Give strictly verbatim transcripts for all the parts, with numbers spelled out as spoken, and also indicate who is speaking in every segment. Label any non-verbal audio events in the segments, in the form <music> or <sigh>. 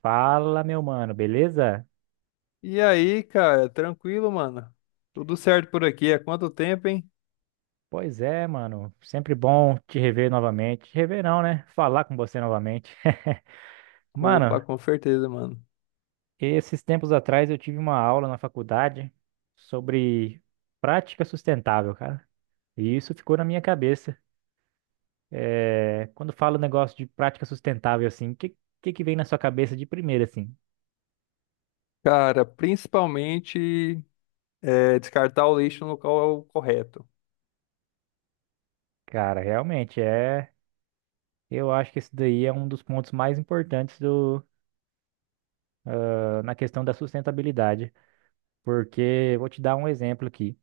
Speaker 1: Fala, meu mano, beleza?
Speaker 2: E aí, cara, tranquilo, mano? Tudo certo por aqui? Há quanto tempo, hein?
Speaker 1: Pois é, mano. Sempre bom te rever novamente. Te rever não, né? Falar com você novamente. <laughs>
Speaker 2: Opa,
Speaker 1: Mano,
Speaker 2: com certeza, mano.
Speaker 1: esses tempos atrás eu tive uma aula na faculdade sobre prática sustentável, cara. E isso ficou na minha cabeça. É, quando falo negócio de prática sustentável, assim, o que, que que vem na sua cabeça de primeira, assim?
Speaker 2: Cara, principalmente é, descartar o lixo no local correto.
Speaker 1: Cara, realmente é. Eu acho que esse daí é um dos pontos mais importantes do... na questão da sustentabilidade. Porque vou te dar um exemplo aqui.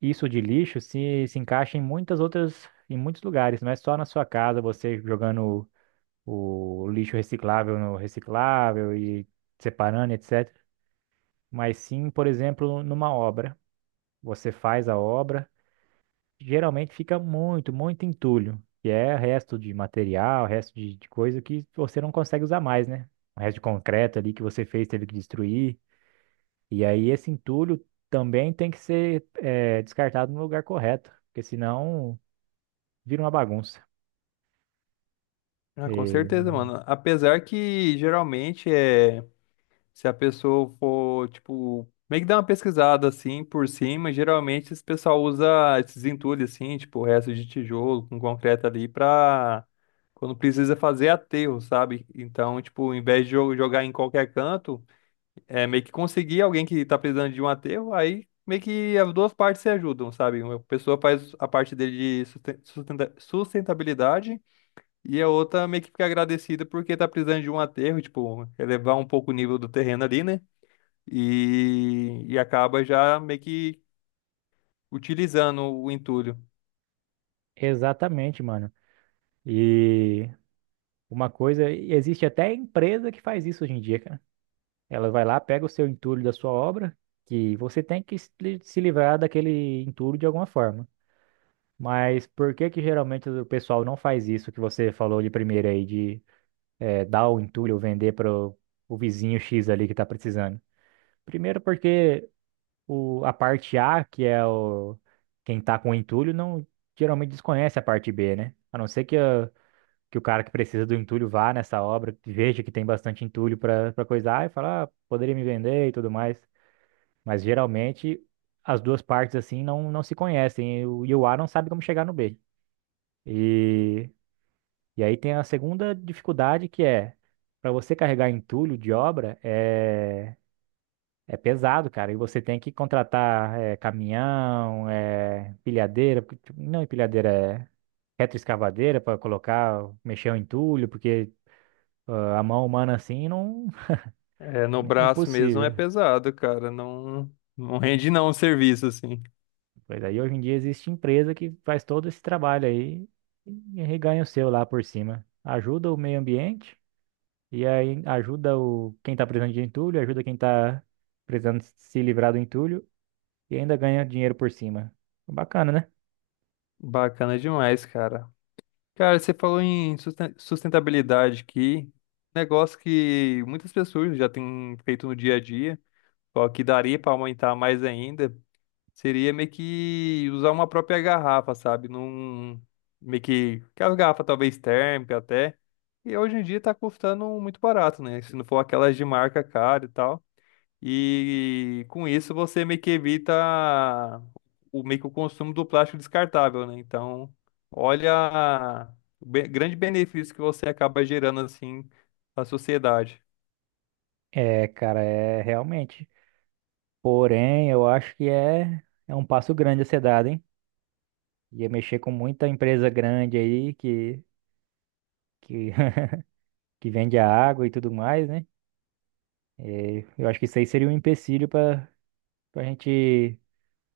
Speaker 1: Isso de lixo se, se encaixa em muitas outras, em muitos lugares, não é só na sua casa, você jogando o, o lixo reciclável no reciclável e separando, et cetera. Mas sim, por exemplo, numa obra. Você faz a obra, geralmente fica muito, muito entulho, que é resto de material, resto de, de coisa que você não consegue usar mais, né? O resto de concreto ali que você fez, teve que destruir. E aí esse entulho também tem que ser eh, descartado no lugar correto, porque senão vira uma bagunça.
Speaker 2: Ah, com
Speaker 1: E-
Speaker 2: certeza, mano. Apesar que geralmente é. Se a pessoa for, tipo, meio que dar uma pesquisada assim por cima, geralmente esse pessoal usa esses entulhos assim, tipo, resto de tijolo com concreto ali pra quando precisa fazer aterro, sabe? Então, tipo, em vez de jo- jogar em qualquer canto, é meio que conseguir alguém que tá precisando de um aterro, aí meio que as duas partes se ajudam, sabe? Uma pessoa faz a parte dele de susten- sustenta- sustentabilidade e a outra meio que fica agradecida porque tá precisando de um aterro, tipo, elevar um pouco o nível do terreno ali, né? e, e acaba já meio que utilizando o entulho.
Speaker 1: Exatamente, mano. E uma coisa, e existe até empresa que faz isso hoje em dia, cara. Ela vai lá, pega o seu entulho da sua obra, que você tem que se li- se livrar daquele entulho de alguma forma. Mas por que que geralmente o pessoal não faz isso que você falou de primeiro aí, de eh, dar o entulho ou vender para o vizinho X ali que tá precisando? Primeiro porque o, a parte A, que é o, quem tá com o entulho, não geralmente desconhece a parte B, né? A não ser que, a- que o cara que precisa do entulho vá nessa obra, que veja que tem bastante entulho pra para coisar e fala, ah, poderia me vender e tudo mais. Mas geralmente as duas partes assim não, não se conhecem e o, e o A não sabe como chegar no B. E, e aí tem a segunda dificuldade que é para você carregar entulho de obra, é é pesado, cara. E você tem que contratar eh, caminhão, eh, empilhadeira, porque, tipo, não empilhadeira, é retroescavadeira para colocar, mexer o entulho, porque ah, a mão humana assim não
Speaker 2: É, no
Speaker 1: <laughs> é
Speaker 2: braço mesmo é
Speaker 1: impossível.
Speaker 2: pesado, cara. Não, não rende não o serviço, assim.
Speaker 1: Pois aí hoje em dia existe empresa que faz todo esse trabalho aí e reganha o seu lá por cima. Ajuda o meio ambiente e aí ajuda o quem tá precisando de entulho, ajuda quem tá precisando se livrar do entulho e ainda ganha dinheiro por cima. Bacana, né?
Speaker 2: Bacana demais, cara. Cara, você falou em susten- sustentabilidade aqui, negócio que muitas pessoas já têm feito no dia a dia, só que daria para aumentar mais ainda. Seria meio que usar uma própria garrafa, sabe? Num, meio que, que as garrafas talvez térmica até. E hoje em dia tá custando muito barato, né? Se não for aquelas de marca cara e tal. E com isso você meio que evita o meio que o consumo do plástico descartável, né? Então, olha o be- grande benefício que você acaba gerando assim na sociedade.
Speaker 1: É, cara, é realmente. Porém, eu acho que é, é um passo grande a ser dado, hein? Ia mexer com muita empresa grande aí que, que, <laughs> que vende a água e tudo mais, né? É, eu acho que isso aí seria um empecilho para a gente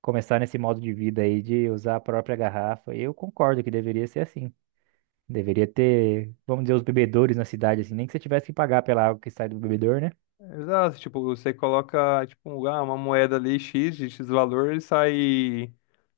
Speaker 1: começar nesse modo de vida aí de usar a própria garrafa. Eu concordo que deveria ser assim. Deveria ter, vamos dizer, os bebedores na cidade, assim, nem que você tivesse que pagar pela água que sai do bebedor, né?
Speaker 2: Exato, tipo, você coloca tipo, um, ah, uma moeda ali X de X valor e sai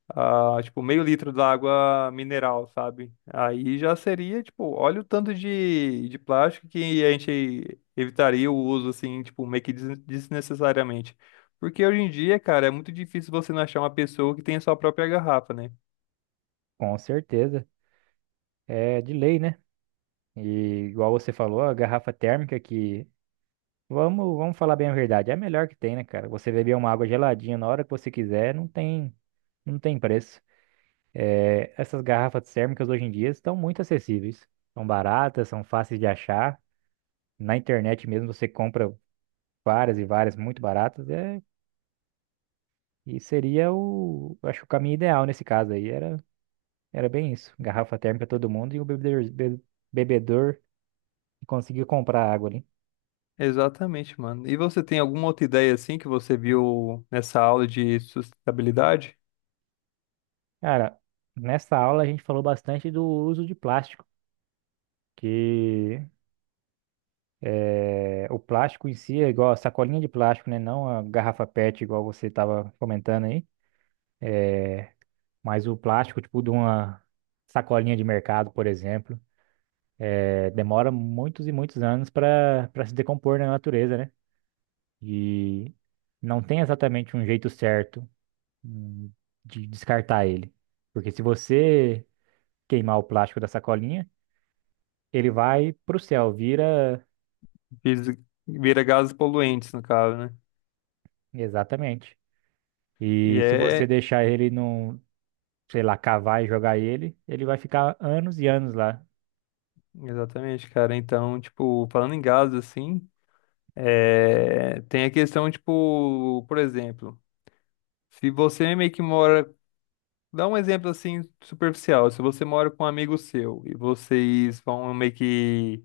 Speaker 2: ah, tipo, meio litro da água mineral, sabe? Aí já seria, tipo, olha o tanto de, de plástico que a gente evitaria o uso, assim, tipo, meio que des- desnecessariamente. Porque hoje em dia, cara, é muito difícil você não achar uma pessoa que tenha sua própria garrafa, né?
Speaker 1: Com certeza. É de lei, né? E igual você falou, a garrafa térmica que Vamos, vamos falar bem a verdade. É a melhor que tem, né, cara? Você beber uma água geladinha na hora que você quiser, não tem, não tem preço. É, essas garrafas térmicas hoje em dia estão muito acessíveis. São baratas, são fáceis de achar. Na internet mesmo você compra várias e várias muito baratas. É, e seria o, eu acho que o caminho ideal nesse caso aí era, era bem isso. Garrafa térmica todo mundo e o bebedor, be- bebedor que conseguiu comprar água ali.
Speaker 2: Exatamente, mano. E você tem alguma outra ideia, assim, que você viu nessa aula de sustentabilidade?
Speaker 1: Cara, nessa aula a gente falou bastante do uso de plástico. Que É, o plástico em si é igual a sacolinha de plástico, né? Não a garrafa P E T, igual você estava comentando aí. Mas o plástico, tipo, de uma sacolinha de mercado, por exemplo, é, demora muitos e muitos anos para para se decompor na natureza, né? E não tem exatamente um jeito certo hum, de descartar ele. Porque se você queimar o plástico da sacolinha, ele vai para o céu, vira.
Speaker 2: Vis- Vira gases poluentes, no caso, né?
Speaker 1: Exatamente.
Speaker 2: E
Speaker 1: E se você
Speaker 2: é.
Speaker 1: deixar ele num, sei lá, cavar e jogar ele, ele vai ficar anos e anos lá,
Speaker 2: Exatamente, cara. Então, tipo, falando em gases, assim. É, tem a questão, tipo, por exemplo, se você meio que mora, dá um exemplo assim superficial, se você mora com um amigo seu e vocês vão meio que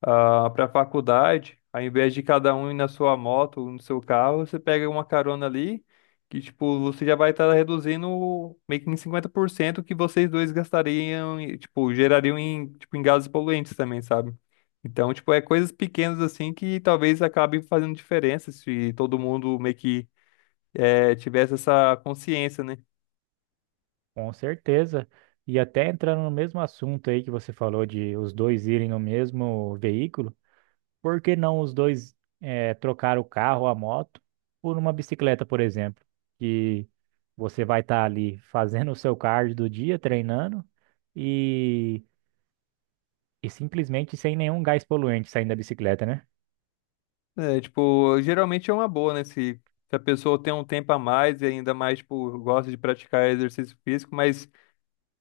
Speaker 2: para a faculdade, ao invés de cada um ir na sua moto ou no seu carro, você pega uma carona ali, que tipo, você já vai estar reduzindo meio que em cinquenta por cento o que vocês dois gastariam e tipo, gerariam em, tipo, em gases poluentes também, sabe? Então, tipo, é coisas pequenas assim que talvez acabe fazendo diferença se todo mundo meio que eh, tivesse essa consciência, né?
Speaker 1: com certeza. E até entrando no mesmo assunto aí que você falou de os dois irem no mesmo veículo, por que não os dois eh, trocar o carro, a moto, por uma bicicleta, por exemplo? Que você vai estar ali fazendo o seu cardio do dia, treinando, e, e simplesmente sem nenhum gás poluente saindo da bicicleta, né?
Speaker 2: É, tipo, geralmente é uma boa, né? Se se a pessoa tem um tempo a mais e ainda mais, tipo, gosta de praticar exercício físico, mas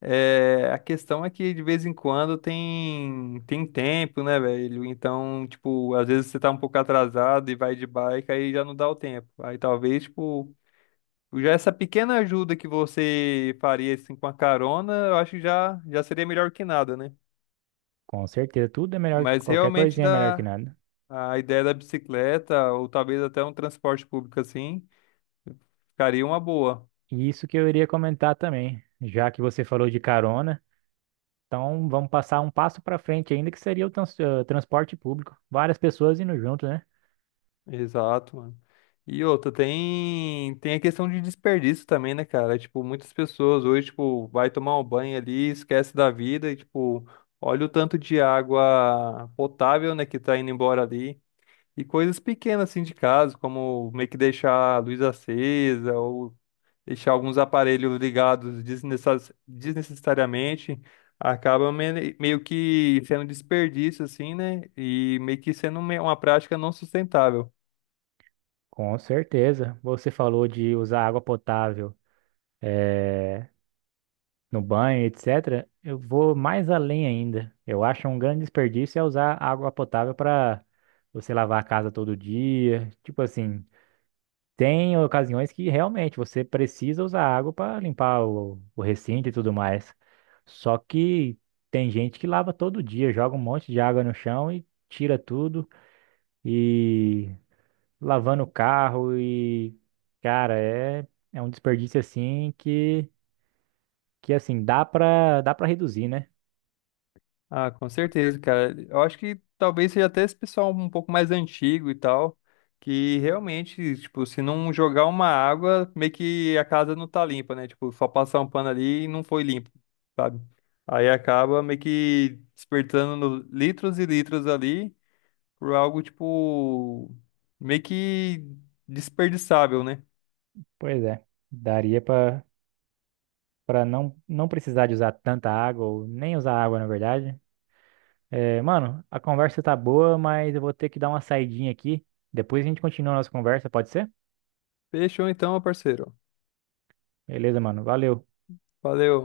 Speaker 2: É, a questão é que de vez em quando tem tem tempo, né, velho? Então, tipo, às vezes você tá um pouco atrasado e vai de bike, aí já não dá o tempo. Aí talvez, tipo, já essa pequena ajuda que você faria assim com a carona, eu acho que já já seria melhor que nada, né?
Speaker 1: Com certeza, tudo é melhor,
Speaker 2: Mas
Speaker 1: qualquer
Speaker 2: realmente
Speaker 1: coisinha é melhor que
Speaker 2: da
Speaker 1: nada.
Speaker 2: a ideia da bicicleta ou talvez até um transporte público assim, ficaria uma boa.
Speaker 1: E isso que eu iria comentar também, já que você falou de carona, então vamos passar um passo para frente ainda, que seria o trans- eh, transporte público. Várias pessoas indo junto, né?
Speaker 2: Exato, mano. E outra, tem, tem a questão de desperdício também, né, cara? Tipo, muitas pessoas hoje, tipo, vai tomar um banho ali, esquece da vida e, tipo, olha o tanto de água potável, né, que tá indo embora ali. E coisas pequenas, assim, de casa, como meio que deixar a luz acesa ou deixar alguns aparelhos ligados desnecess- desnecessariamente, acaba me- meio que sendo desperdício, assim, né? E meio que sendo me- uma prática não sustentável.
Speaker 1: Com certeza. Você falou de usar água potável, eh, no banho, et cetera. Eu vou mais além ainda. Eu acho um grande desperdício é usar água potável para você lavar a casa todo dia. Tipo assim, tem ocasiões que realmente você precisa usar água para limpar o, o recinto e tudo mais. Só que tem gente que lava todo dia, joga um monte de água no chão e tira tudo e lavando o carro e cara, é é um desperdício assim que que assim dá para dá para reduzir, né?
Speaker 2: Ah, com certeza, cara. Eu acho que talvez seja até esse pessoal um pouco mais antigo e tal, que realmente, tipo, se não jogar uma água, meio que a casa não tá limpa, né? Tipo, só passar um pano ali e não foi limpo, sabe? Aí acaba meio que despertando no- litros e litros ali por algo, tipo, meio que desperdiçável, né?
Speaker 1: Pois é. Daria para para não não precisar de usar tanta água ou nem usar água, na verdade. É, mano, a conversa tá boa, mas eu vou ter que dar uma saidinha aqui. Depois a gente continua a nossa conversa, pode ser?
Speaker 2: Fechou então, meu parceiro.
Speaker 1: Beleza, mano. Valeu.
Speaker 2: Valeu.